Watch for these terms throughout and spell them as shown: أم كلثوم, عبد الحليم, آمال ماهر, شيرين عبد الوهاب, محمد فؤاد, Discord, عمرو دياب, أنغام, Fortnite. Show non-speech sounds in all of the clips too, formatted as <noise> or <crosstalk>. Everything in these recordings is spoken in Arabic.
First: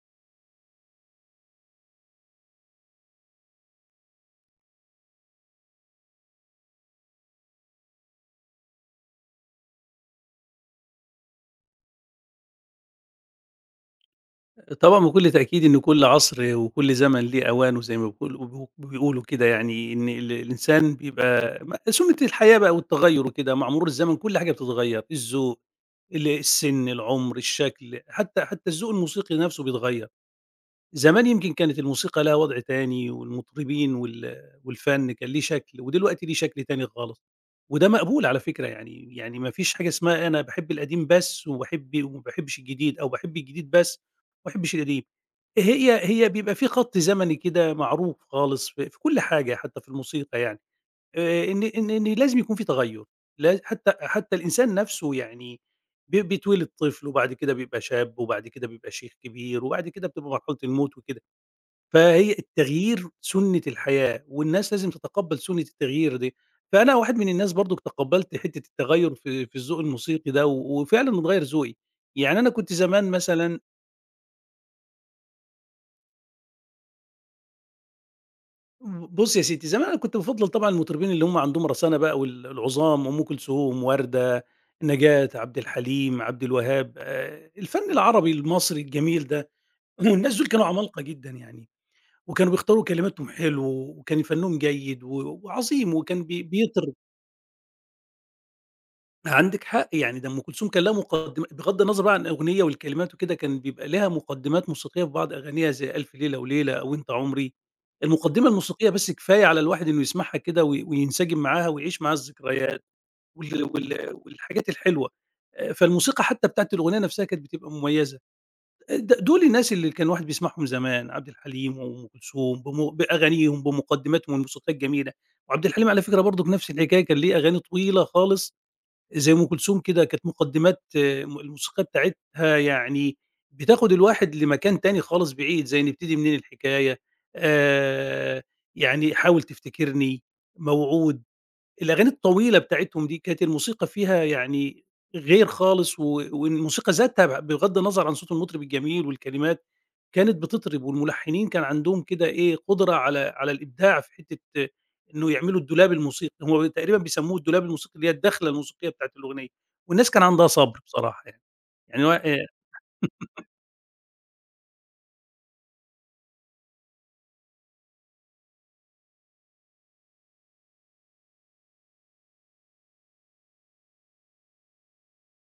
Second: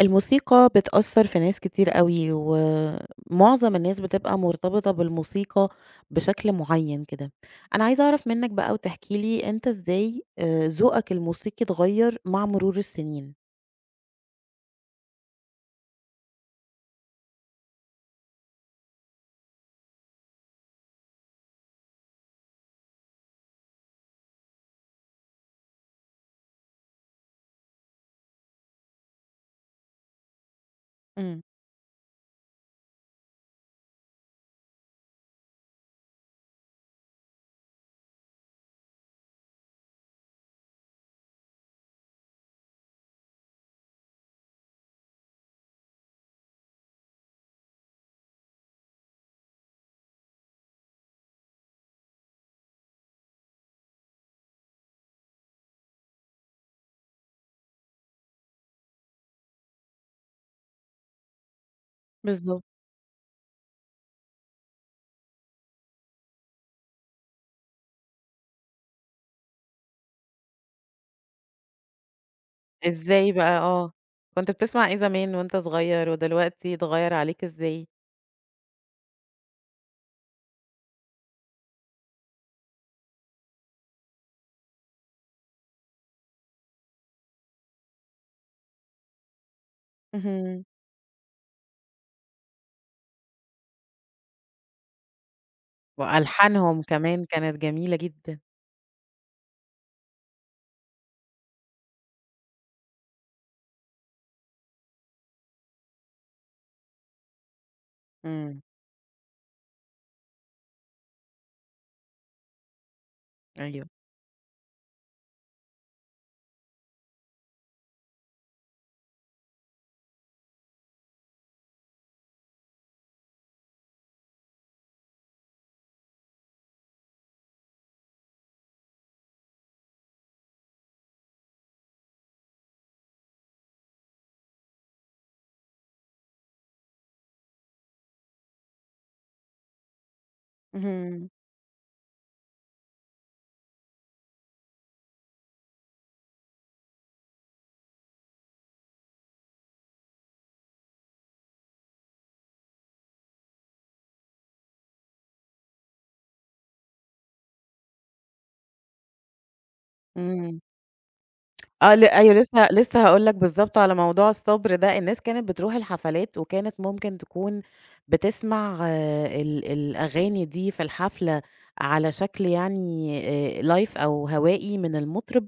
الموسيقى بتأثّر في ناس كتير أوي، ومعظم الناس بتبقى مرتبطة بالموسيقى بشكل معيّن كده. أنا عايزة أعرف منّك بقى وتحكي لي أنت إزاي ذوقك الموسيقي اتغيّر مع مرور السنين؟ طبعًا بكل تأكيد إن كل عصر وكل زمن ليه أوانه زي ما بيقول بيقولوا كده يعني إن الإنسان بيبقى سُنة الحياة بقى والتغيُّر وكده، مع مرور الزمن كل حاجة بتتغيّر، الذوق، السِن، العُمر، الشكل، حتى الذوق الموسيقي نَفْسه بيتغيّر. زمان إمم. يمكن كانت الموسيقى لها وضع تاني والمطربين والفَن كان ليه شكل ودلوقتي ليه شكل تاني خالص، وده مقبول على فكرة يعني، يعني ما فيش حاجة اسمها أنا باحب القديم بس وباحب وما باحبش الجديد أو باحب الجديد بس وما باحبش القديم. هي بيبقى في خَط زمني كده معروف خالص في كل حاجة حتّى في الموسيقى يعني، إن لازم يكون في تغيُّر، لا حتّى الإنسان نَفْسه يعني بيتولد طفل وبعد كده بيبقى شاب وبعد كده بيبقى شيخ كبير وبعد كده بتبقى مرحلة الموت وكده، فهي بالضبط. التغيير سُنّة الحياة والناس لازم تتقبَّل سُنّة التغيير دي. فأنا واحد من الناس برضُك تقبَّلت حتّة التغيُّر في الذوق الموسيقي ده وفعلًا اتغيّر ذوقي، يعني أنا كنت زمان إزاي بقى مثلًا. كنت بتسمع إيه زمان وأنت صغير ودلوقتي اتغيّر عليك إزاي؟ بُصّي يا ستّي، زمان أنا كنت بافضّل طبعًا المطربين اللي هم عندهم رسانة بقى وال العُظام، أم كلثوم، وردة، نجاة، عبد الحليم، عبد الوهاب، الفن العربي المصري الجميل ده، <clears throat> والناس دول اهم. كانوا عمالقة جدًا يعني، وكانوا بيختاروا كلماتهم حلو، وكان فنهم جيد وعظيم، وكان وألحانهم بيطرب. كمان كانت جميلة جدًا. عندِك حق، يعني ده أم كلثوم كان لها مقدم بغض النظر بقى عن الأغنية والكلمات وكده، كان بيبقى لها مقدمات موسيقية في بعض أغانيها زي ألف ليلة وليلة أو أنت عمري، المقدمة إمم. الموسيقية بس كفاية على الواحد إنه يسمعها كده وينسجم معاها ويعيش معاها الذكريات وال أيوه. وال والحاجات الحلوة، فالموسيقى حتى بتاعة الأغنية نفسها كانت بتبقى مميزة، آه، دول الناس اللي كان الواحد بيسمعهم زمان، عبد الحليم وأم كلثوم بأغانيهم بمقدماتهم الموسيقية الجميلة، وعبد الحليم على فكرة برضه بنفس الحكاية كان ليه أغاني طويلة خالص زي أم كلثوم كده كانت مقدمات آه، الموسيقى بتاعتها يعني بتاخد الواحد لمكان تاني خالص بعيد، زي نبتدي منين الحكاية، آآ يعني حاول تفتكرني، موعود. اهم. الأغاني الطويلة بتاعتهم دي كانت الموسيقى فيها يعني غير خالص، و والموسيقى ذاتها بغض النظر عن صوت المطرب الجميل والكلمات، كانت بتطرب والملحنين كان عندهم كده إيه، قدرة على الإبداع في حتّة آه، إنه يعملوا الدولاب الموسيقي، هو تقريبًا بيسموه الدولاب الموسيقي اللي هي الدخلة الموسيقية بتاعة الأغنية، والناس كان عندها إمم. صبر بصراحة يعني، آه، يعني هو أيوه، لسه هاقول لك بالضبط على موضوع الصبر ده، الناس كانت بتروح الحفلات وكانت ممكن تكون بتسمع الأغاني دي في الحفلة على شكل يعني live أو هوائي من المطرب،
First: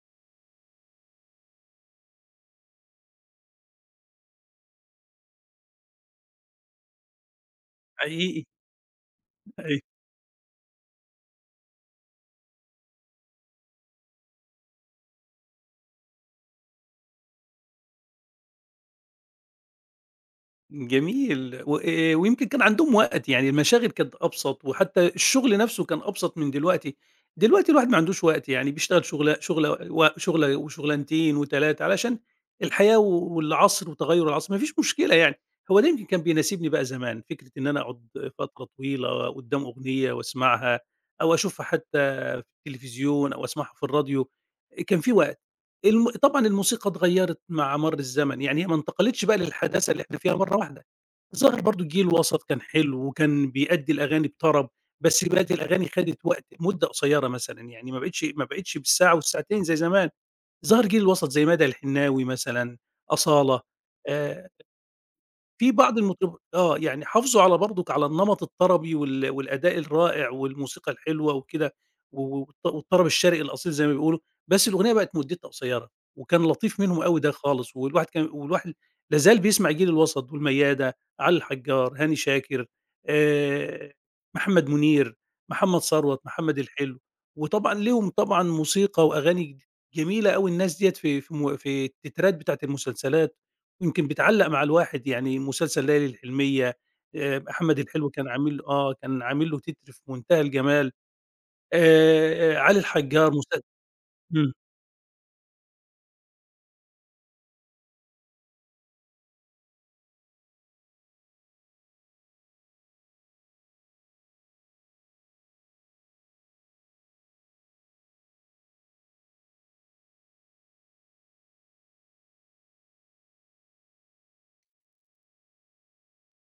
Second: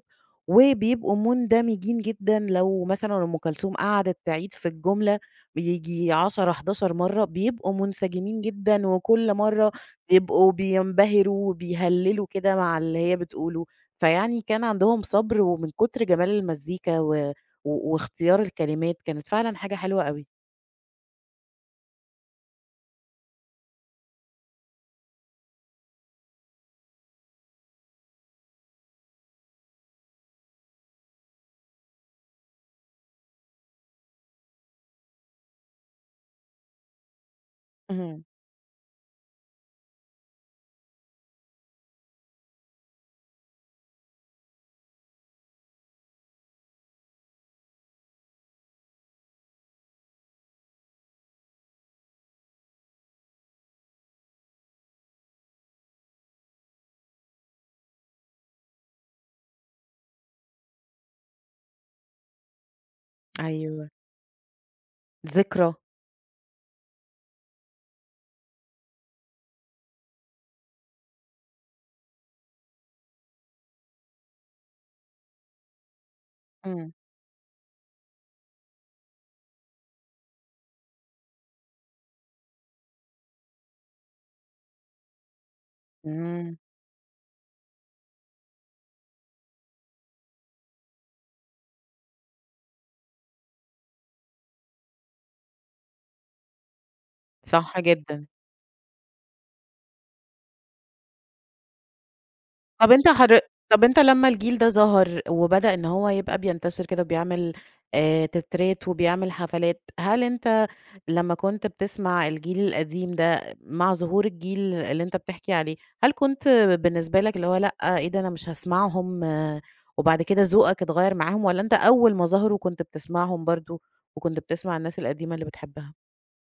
وبيبقوا مندمجين جدًا لو مثلًا أم كلثوم قعدت تعيد في الجملة ييجي 10، 11 مرة، بيبقوا منسجمين حقيقي. جدًا وكل مرة أيوه. بيبقوا بينبهروا وبيهللوا كده مع اللي هي بتقوله. فيعني كان عندهم صبر ومن كتر جمال المزيكا و و واختيار الكلمات، كانت فعلًا حاجة حلوة أوي. جميل، وآآ ويمكن كان عندهم وقت، يعني المشاغل كانت أبسط وحتى الشغل نفسه كان أبسط من دلوقتي. دلوقتي الواحد ما عندوش وقت، يعني بيشتغل شغلة و شغلة وشغلانتين و3 علشان الحياة والعصر وتغيُّر العصر، ما فيش مشكلة يعني. هو ده يمكن كان بيناسبني بقى زمان، فكرة إن أنا أقعد اهم. فترة طويلة قدّام أغنية واسمعها أو أشوفها حتى في التلفزيون أو أسمعها في الراديو، كان في وقت. طبعًا الموسيقى اتغيّرت مع مَر الزمن، يعني هي ما انتقلتش بقى للحداثة اللي إحنا فيها مرّة واحدة. ظاهر برضه جيل وسط كان حلو، وكان بيأدّي الأغاني بطرب، بس دلوقتي الأغاني خدت وقت مدة قصيّرة مثلًا، يعني ما بقتش بالساعة والساعتين زي زمان. ظهر جيل الوسط زي مدى الحناوي مثلًا، أصالة، أيوه. آآ في ذكرى. بعض المطرب آه، يعني حافظوا على برضك على النمط الطربي وال والأداء الرائع والموسيقى الحلوة وكده، و والطرب الشرقي الأصيل زي ما بيقولوا، بس الأغنية بقت مدتها قصيّرة، وكان لطيف إمم. منهم أوي ده خالص، والواحد لا زال بيسمع جيل الوسط والميادة، علي الحجار، هاني شاكر، آآ، محمد منير، محمد ثروت، إمم. محمد الحلو، وطبعًا ليهم طبعًا موسيقى وأغاني جميلة أوي الناس ديّة في في م في التترات بتاعة المسلسلات. يمكن بتعلّق مع الواحد، يعني مسلسل ليالي الحلمية، صح محمد الحلو جدًا. كان عامل له آه، كان عامل له تتر في منتهى الجمال، علي طب أنت الحجّار حر طب أنت لمّا إمم. الجيل ده ظهر وبدأ إن هو يبقى بينتشر كده وبيعمل تترات وبيعمل حفلات، هل أنت لمّا كنت بتسمع الجيل القديم ده مع ظهور الجيل اللي أنت بتحكي عليه، هل كنت بالنسبة لك اللي هو لأ، إيه ده أنا مش هاسمعهم وبعد كده ذوقك اتغيّر معاهم والّا أنت أول ما ظهروا كنت بتسمعهم برضه وكنت بتسمع الناس القديمة اللي بتحبها؟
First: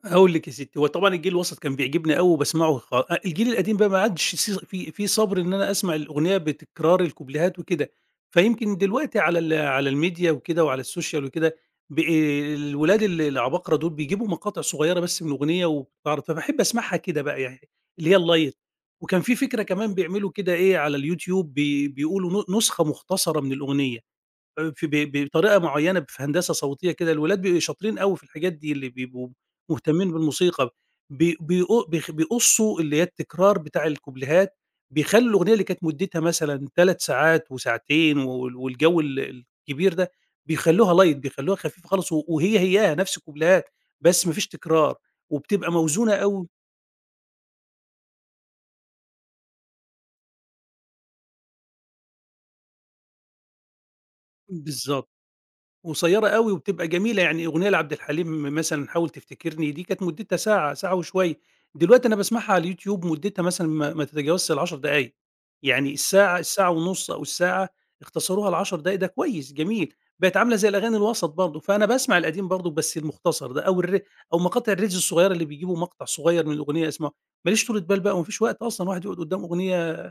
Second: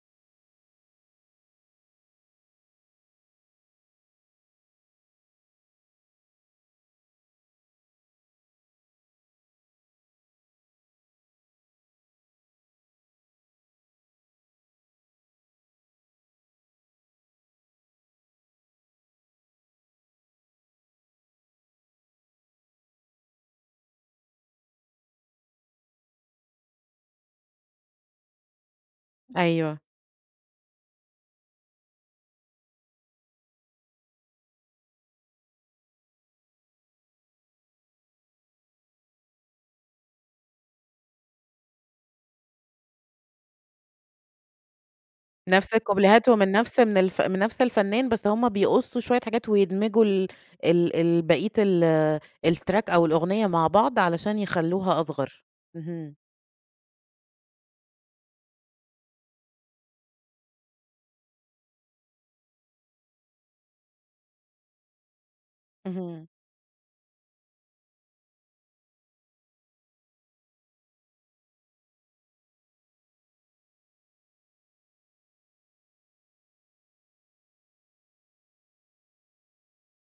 هاقول لِك يا ستّي، هو طبعًا الجيل الوسط كان بيعجبني أوي وباسمعه خ أ الجيل القديم بقى ما عادش في صبر إن أنا أسمع الأغنية بتكرار الكوبليهات وكده، فيمكن دلوقتي على الميديا وكده وعلى السوشيال وكده، الولاد العباقرة دول بيجيبوا مقاطع صغيّرة بس من أغنية وبتتعرض، فباحب أسمعها كده بقى يعني اللي هي الlight. وكان في فكرة كمان بيعملوا كده إيه على اليوتيوب بيقولوا نسخة مختصرة من الأغنية. في بطريقة معيّنة في هندسة صوتية كده، الولاد بيبقوا شاطرين أوي في الحاجات دي، اللي بيبقوا أيوه. مهتمين بالموسيقى، بي بيقو بيخ بيقصّوا اللي هي التكرار بتاع الكوبليهات، بيخلّوا الأغنية اللي كانت مدتها مثلًا 3 ساعات وساعتين وال والجو الكبير ده، بيخلّوها light بيخلّوها خفيفة خالص، و هياها نفس الكوبليهات، بس ما فيش تكرار، وبتبقى نفس موزونة الكوبليهات أوي. ومن نفس من الف من نفس الفنان، بس هُم بيقصّوا شوية حاجات ويدمجوا ال ال ال بقية الtrack أو الأغنية مع بعض علشان يخلّوها بالضبط. أصغر. اهم. قصيّرة أوي وبتبقى جميلة، يعني أغنية لعبد الحليم مثلًا حاول تفتكرني دي كانت مدتها ساعة، ساعة وشوية، دلوقتي أنا باسمعها على اليوتيوب مدتها مثلًا ما تتجاوزش ال10 دقايق، يعني اهم. الساعة، الساعة ونُص أو الساعة اختصروها ل10 دقايق ده كويس جميل، بقت عاملة زي الأغاني الوسط برضه، فأنا باسمع القديم برضه بس المختصر ده أو مقاطع الreels الصغيّرة اللي بيجيبوا مقطع صغيّر من الأغنية أسمعه، ما ليش طولة بال بقى وما فيش وقت أصلًا الواحد يقعد قدّام أغنية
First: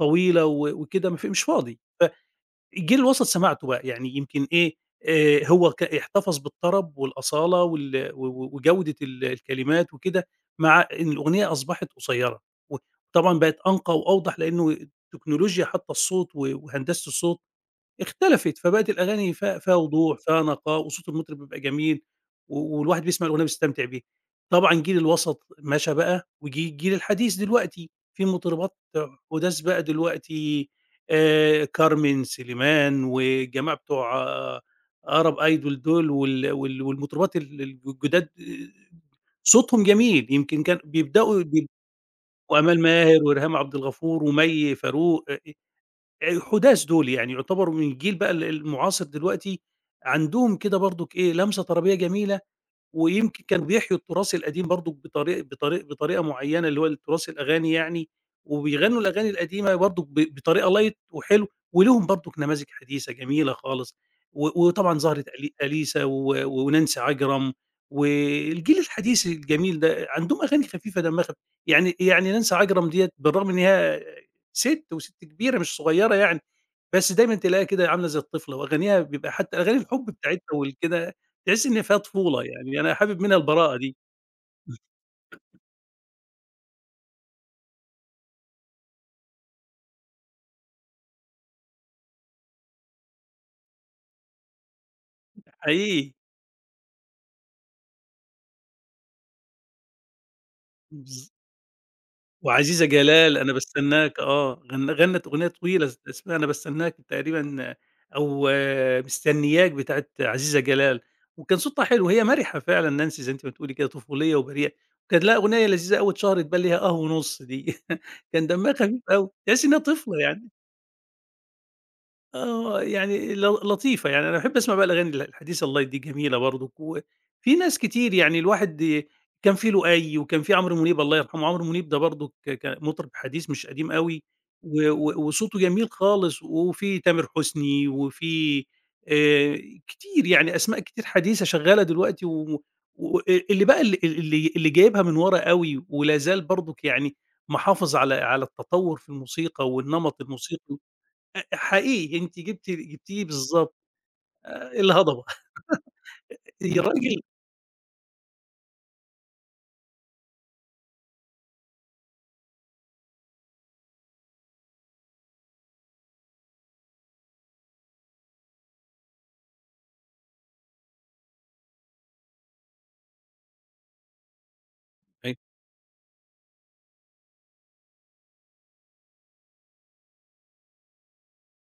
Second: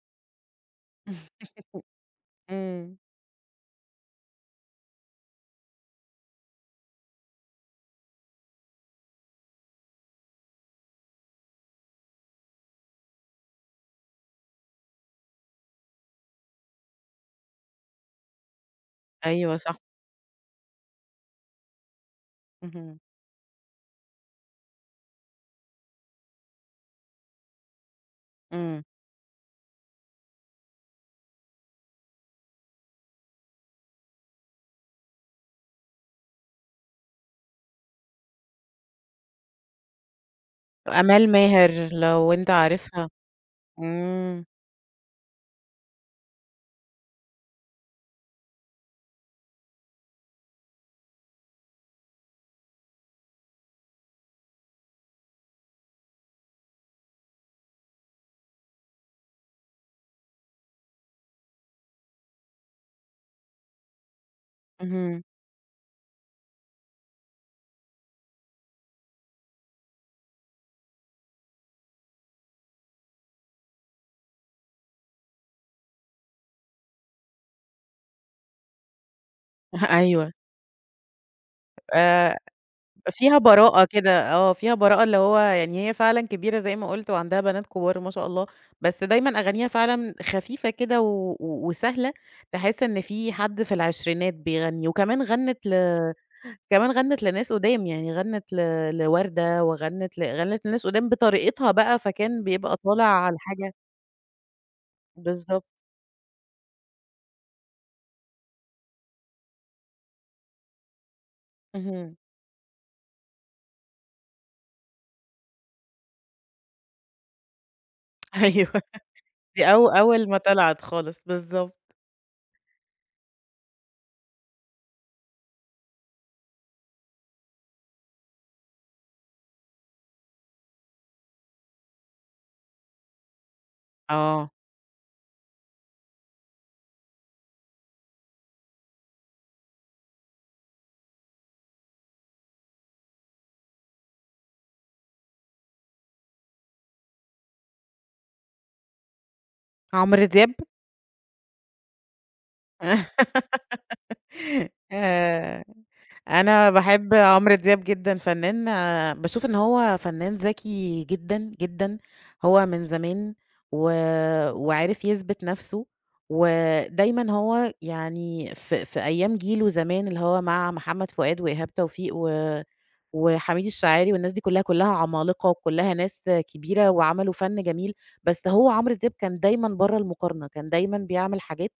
طويلة وكده ما في مش فاضي. ف إمم. الجيل الوسط سمعته بقى، يعني يمكن إيه، هو احتفظ بالطرب والأصالة وال و و وجودة الكلمات وكده، مع إن الأغنية أصبحت قصيّرة، وطبعًا بقت أنقى وأوضح لإنه التكنولوجيا حاطّة الصوت وهندسة الصوت اختلفت، فبقت <laughs> الأغاني أيوه فيها صح. وضوح، فيها نقاء، وصوت المطرب بيبقى جميل، اهم. والواحد بيسمع الأغنية بيستمتع بيها. طبعًا جيل الوسط مشى بقى، وجي الجيل الحديث دلوقتي، في مطربات إمم. حداث بقى دلوقتي، كارمن سليمان والجماعة بتوع أيدول دول وال وال والمطربات ال ال الجداد آه، صوتهم جميل، يمكن كان آمال بيبدأوا ب ماهر لو أنت وآمال عارفها. ماهر وإلهام عبد الغفور إمم. ومي فاروق. حُداث دول يعني يعتبروا من الجيل بقى المعاصر دلوقتي، عندهم كده برضُك إيه، لمسة طربية جميلة، ويمكن كانوا بيحيوا التراث القديم برضُك بطريقة معيّنة اللي هو التراث الأغاني يعني، وبيغنّوا الأغاني القديمة برضُك بطريقة light وحلو، وليهم برضُك نماذج حديثة جميلة خالص، و وطبعًا اهم. ظهرت أليسا و ونانسي عجرم، والجيل الحديث الجميل ده عندهم أغاني خفيفة دمّها خفيف، يعني نانسي عجرم ديّة بالرغم إن هي سِت وسِت كبيرة مش صغيّرة يعني، بس دايمًا تلاقيها كده عاملة زي الطفلة، وأغانيها بيبقى حتى أغاني <laughs> الحب أيوه. بتاعتها والكده تحس إن فيها آآ طفولة، يعني أنا حابب منها فيها البراءة براءة دي. كده، فيها براءة اللي هو يعني هي فعلًا كبيرة زي ما قُلت وعندها بنات كبار ما شاء الله، بس دايمًا أغانيها فعلًا خفيفة كده و و وسهلة، تحس إن في حد في العشرينات بيغني، وكمان غنِّت ل حقيقي. كمان غنِّت لناس قُدام، يعني غنِّت لوردة وغنِّت ل غنِّت لناس قُدام بالض بطريقتها بقى، فكان بيبقى وعزيزة طالع على جلال أنا حاجة باستناك آه، غنّت أغنية بالضبط. طويلة اسمها أنا باستناك تقريبًا، أو مستنياك بتاعة عزيزة جلال، وكان صوتها حلو، اهم. هي مَرِحة فعلًا نانسي زي أنتِ ما بتقولي كده طفولية وبريئة، وكانت لها أغنية لذيذة أوي اتشهرت بقى اللي هي آه ونُص دي <laughs> <laughs> كان دمها أيوه. خفيف أوي، دي تحسّي إنها أو طفلة أول ما يعني. طلعت خالص، بالضبط. آه، يعني لطيفة، يعني أنا باحب أسمع بقى الأغاني الحديثة الله دي جميلة برضُك، وفي ناس كتير يعني الواحد كان في لؤي وكان في عمرو منيب الله يرحمه، عمرو منيب ده برضُك كان مطرب حديث مش قديم أوي آه. و وصوته جميل خالص، وفي تامر حسني وفي آآ، كتير يعني أسماء كتير حديثة شغّالة دلوقتي، و و اللي بقى ال اللي اللي جايبها من ورا أوي ولا زال برضُك يعني محافظ على التطوّر في الموسيقى والنمط عمرو دياب؟ الموسيقي. أ حقيقي أنتِ جبتيه بالضبط. <laughs> الهضبة <laughs> آآ أنا باحب الراجل. عمرو دياب جدًا، فنان باشوف إن هو فنان ذكي جدًا، جدًا. هو من زمان و وعرف يثبت نَفْسه، ودايمًا هو يعني في أيام جيله زمان اللي هو مع محمد فؤاد وإيهاب توفيق و وحميد الشاعري والناس دي كلها، كلها أيوه. عمالقة وكلها ناس كبيرة وعملوا فن جميل، بس هو عمرو دياب كان دايمًا برّه المقارنة، كان دايمًا بيعمل حاجات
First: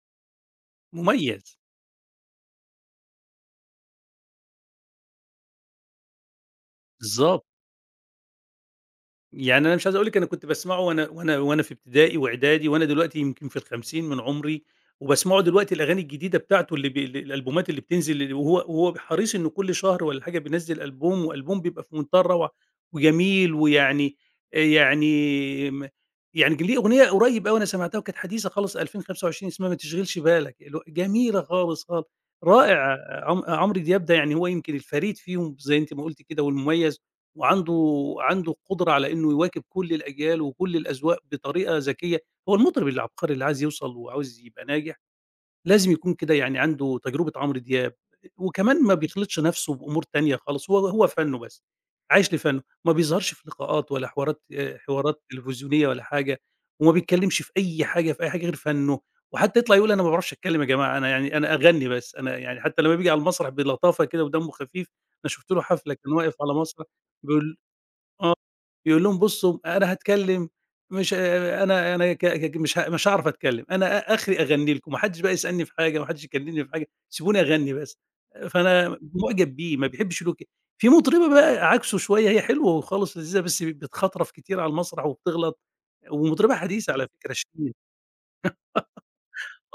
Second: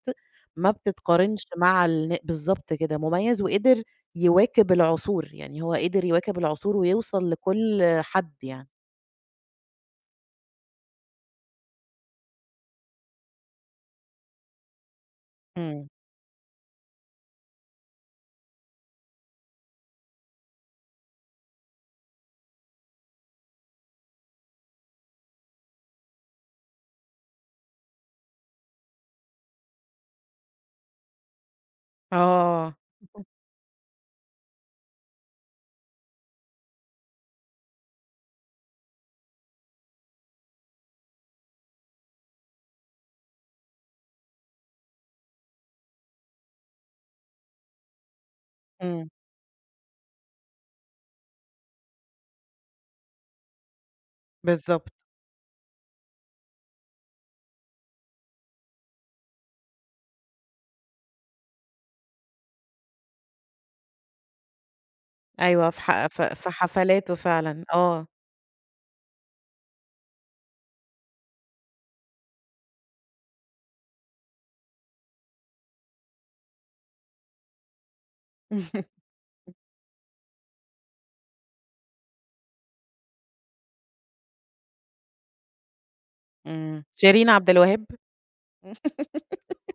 ما بتتقارنش مميز. مع الن بالضبط كده، مميز وقدر يواكب العصور، يعني هو قدر يواكب العصور ويوصل بالضبط. لكل حد يعني. يعني أنا مش عايز أقول لِك أنا كنت باسمعه وأنا في ابتدائي وإعدادي، وأنا دلوقتي يمكن في ال50 من عمري، وباسمعه دلوقتي إمم. الأغاني الجديدة بتاعته اللي ب ال الألبومات اللي بتنزل اللي وهو حريص إنه كل شهر والّا حاجة بينزّل ألبوم، وألبوم بيبقى في منتهى الروعة وجميل ويعني يعني م يعني كان ليه أغنية قريب أوي أنا سمعتها وكانت حديثة خالص 2025 اسمها ما تشغلش بالك، جميلة خالص، خالص، آه. رائع. عمرو دياب ده يعني هو يمكن الفريد فيهم زي أنتِ ما قُلتِ كده والمميز. وعنده قدرة على إنه يواكب كل الأجيال وكل الأذواق بطريقة ذكية، هو المطرب العبقري اللي عايز يوصل وعاوز يبقى ناجح لازم يكون كده يعني عنده تجربة عمرو دياب، وكمان ما إمم. بيخلطش نَفْسه بأمور تانية خالص هو فَنّه بس، عايش لفَنّه، ما بيظهرش في لقاءات ولا حوارات بالضبط. حوارات تلفزيونية ولا حاجة، وما بيتكلّمش في أي حاجة غير فَنّه، وحتى يطلع يقول أنا ما باعرفش أتكلّم يا جماعة أنا يعني أنا أغنّي بس، أنا يعني حتى لمّا بييجي على المسرح بلطافة كده ودمّه خفيف، أنا شُفت له أيوه، في حفلة ح كان ف واقف في على مسرح حفلاته بيقول فعلًا، آه. آه، يقول لهم بُصّوا أنا هاتكلّم، مش أنا أنا ك ك مش ه مش هاعرف أتكلّم، أنا آخري أغنّي لكم، ما حدّش بقى يسألني في حاجة، ما حدّش يكلّمني في حاجة، سيبوني أغنّي بس. فأنا <laughs> مُعجب بيه، ما بيحبّش له في مطربة بقى عكسه شوية هي حلوة وخالص لذيذة، بس بتخطرف كتير على المسرح وبتغلط، ومطربة إمم. حديثة على شيرين فكرة عبد شيرين. الوهاب؟ <laughs>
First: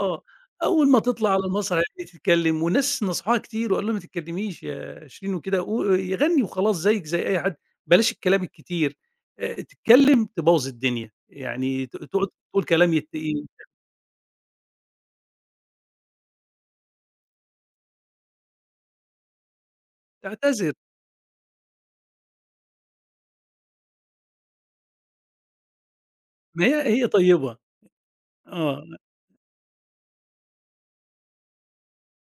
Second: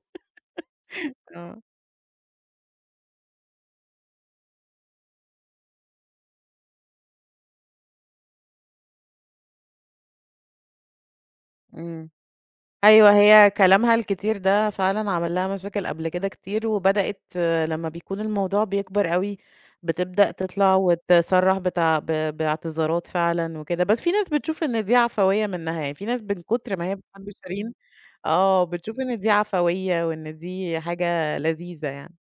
آه، أول ما تطلع على آه. المسرح هتلاقيه تتكلم وناس نصحوها كتير وقالوا لها ما تتكلميش يا شيرين وكده، غنّي وخلاص زيِّك زي أي حد، بلاش الكلام الكتير، تتكلم تبوّظ الدنيا، يعني إمم. تقعد تقول كلام يت أيوه، ي هي كلامها الكتير ده فعلًا عمل لها مشاكل قبل كده كتير، وبدأت لمّا بيكون الموضوع بيكبر أوي، بتبدأ تعتذر، تطلع وتصرّح بتع ب باعتذارات فعلًا وكده، بس في ناس بتشوف إن دي عفوية منها، يعني في ناس من ما كتر هي ما هي هي بتحب طيبة، شيرين، آه، آه، بتشوف إن دي عفوية وإن دي حاجة لذيذة يعني،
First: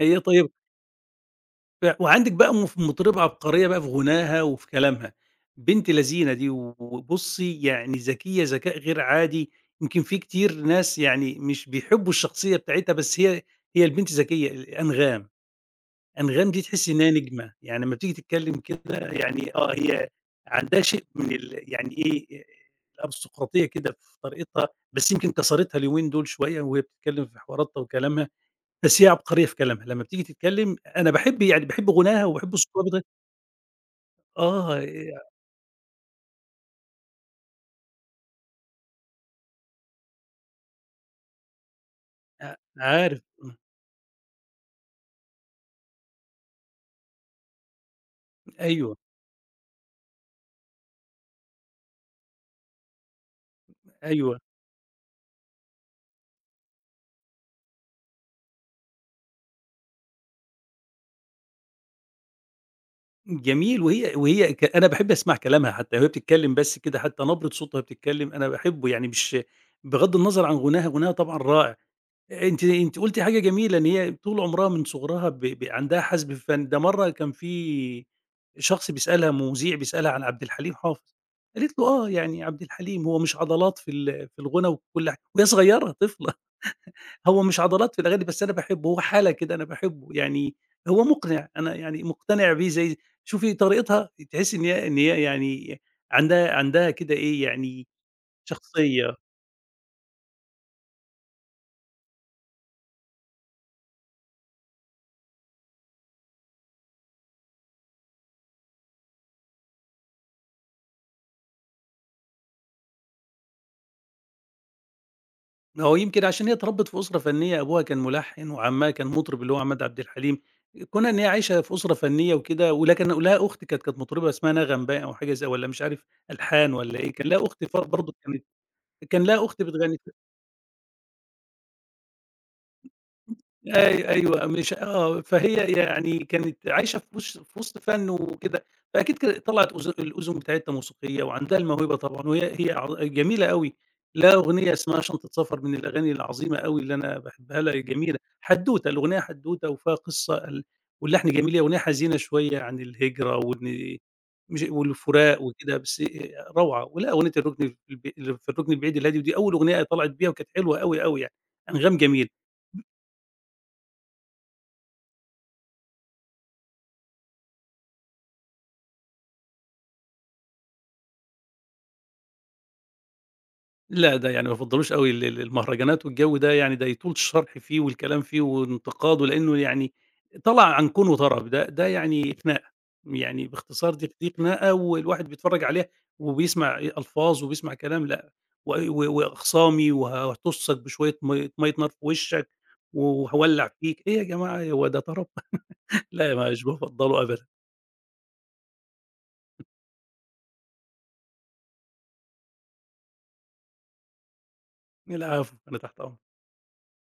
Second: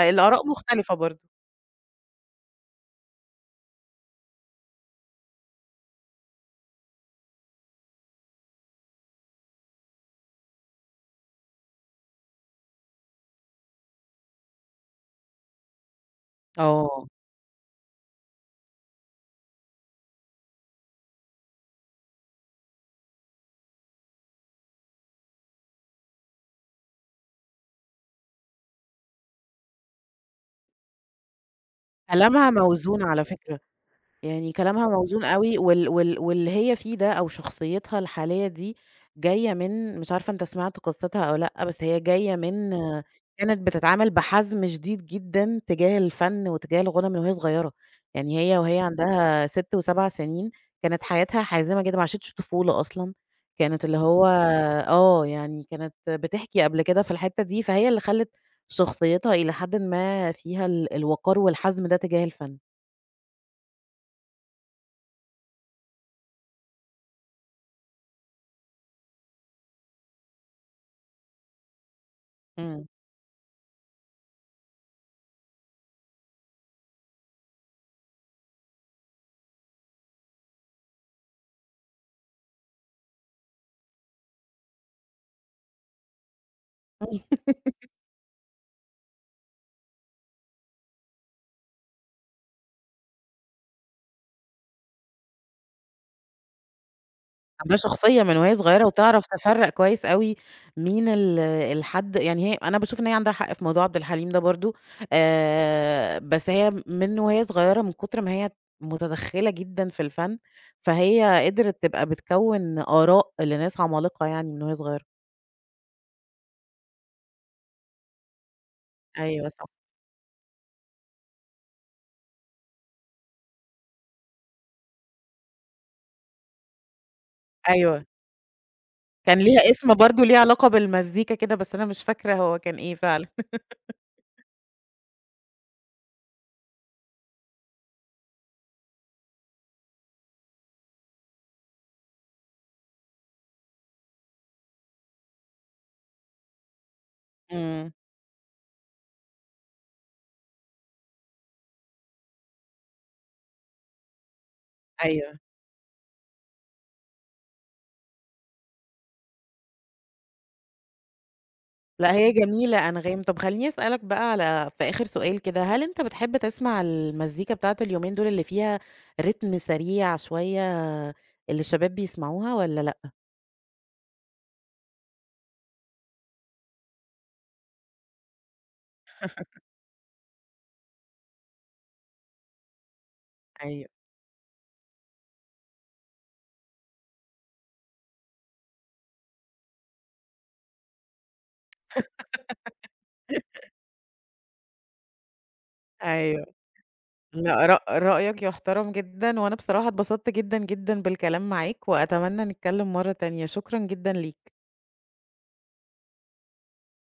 هي طيبة. مختلفة برضه. وعندِك بقى مطربة عبقرية بقى في غناها وفي كلامها، بنت لذينة دي وبُصّي يعني ذكية ذكاء غير عادي، يمكن في كتير ناس يعني مش بيحبّوا الشخصية بتاعتها بس هي البنت ذكية، ال أنغام، أنغام دي تحسّي آه. إنها نجمة، يعني أمّا بتيجي تتكلّم كده يعني آه هي عندها شيء من ال يعني إيه، الأرستقراطية كده في طريقتها، بس يمكن كسرتها اليومين دول شوية وهي بتتكلّم في حواراتها وكلامها. بس هي عبقرية في كلامها، لمّا بتيجي تتكلم أنا باحب يعني باحب غناها كلامها وباحب صوتها موزون على فكرة. يعني آه كلامها موزون أوي واللي هي فيه ده أو شخصيتها الحالية دي جاية من مش عارفة أنت سمعت قصتها أو لأ، بس هي جاية من عارف، إمم، كانت بتتعامل بحزم شديد جدًا تجاه الفن وتجاه الغنى من وهي صغيرة، يعني هي وهي أيوه، عندها 6 و7 سنين كانت حياتها حازمة جدًا، ما عاشتش طفولة أصلًا، كانت اللي هو أيوه، يعني كانت بتحكي قبل كده في الحتة دي، فهي اللي خلّت شخصيتها إلى حدٍ ما فيها الوقار والحزم ده تجاه الفن. جميل وهي وهي ك أنا باحب أسمع كلامها حتى وهي بتتكلم بس كده، حتى نبرة صوتها وهي بتتكلم أنا باحبه يعني مش بغض النظر عن غناها، غناها طبعًا رائع. أنتِ إمم. أنتِ قُلتِ حاجة جميلة، إن هي طول عمرها من صغرها ب ب عندها حَزْم في الفن، ده مرّة كان في شخص بيسألها مذيع بيسألها عن عبد الحليم حافظ، قالت له: "آه، يعني عبد الحليم هو مش عضلات في ال في الغُنى وكل حاجة." وهي صغيّرة طفلة، <laughs> "هو مش <laughs> عضلات في الأغاني بس أنا باحبه، هو حالة كده أنا باحبه، يعني هو مُقنع، أنا يعني مُقتنع بيه زي." شوفي طريقتها تحسّي إن هي يعني عندها كده إيه، عندها يعني شخصية من وهي صغيرة شخصية. وتعرف تفرّق كويس أوي مين الحد، يعني هي أنا باشوف إن هي عندها حق في موضوع عبد الحليم ده برضه، بس هي من وهي صغيرة من كتر ما هي متدخّلة جدًا في الفن، فهي قدرت تبقى بتكوّن آراء لناس عمالقة يعني من وهي صغيرة. هو يمكن عشان هي اتربت في أسرة فنية، أبوها كان ملحّن وعمّها كان مطرب أيوه اللي هو صح. عماد عبد الحليم، كونها إن هي عايشة في أسرة فنية وكده ولكن ولها أخت كانت مطربة اسمها نغم باين أو حاجة زي والّا مش عارف ألحان والّا إيه، كان لها أخت ف أيوه. برضه كان كان لها أخت ليها اسم بتغني. برضه ليه علاقة بالمزيكا كده، بس أنا مش فاكرة هو كان إيه فعلًا. أيوه، مش آه، فهي يعني كانت عايشة في وسط فَن وكده، فأكيد طلعت الأذن بتاعتها موسيقية وعندها الموهبة طبعًا، وهي هي ع جميلة أوي، لها أغنية اسمها شنطة سفر من الأغاني العظيمة أوي اللي أنا باحبها لها، إمم. جميلة، حدوتة، الأغنية حدوتة وفيها قصة واللحن جميل، هي أغنية حزينة شوية عن الهجرة وإن مش أيوه. والفراق وكده، بس روعة، ولها أغنية الركن في الركن البعيد الهادي، ودي أول أغنية طلعت بيها وكانت حلوة أوي، أوي يعني، أنغام لأ جميلة. هي جميلة أنغام، طب خلّيني أسألك بقى في آخر سؤال كده، هل أنت بتحب تسمع المزيكا بتاعة اليومين دول اللي فيها رتم سريع شوية اللي الشباب بيسمعوها والّا لأ؟ لأ، ده يعني ما بافضّلوش أوي ال ال المهرجانات والجو ده يعني ده يطول الشرح فيه والكلام فيه وانتقاده، لإنه يعني طالع عن كون وطرب، ده يعني خناقة، يعني أيوه، باختصار دي خناقة والواحد بيتفرّج عليها وبيسمع إيه، ألفاظ وبيسمع كلام لأ، و و وأخصامي وهتُصّك بشوية مَيّة نار في وشّك وهاولّع فيك، إيه يا جماعة هو ده طرب؟ <laughs> أيوه. لا، مش بافضّله أبدًا. لأ، رأيك يُحترم جدًا، وأنا بصراحة اتبسطت جدًا، جدًا بالكلام معاك، وأتمنى نتكلم مرّة تانية، شكرًا جدًا ليك. العفو، أنا تحت أمرك.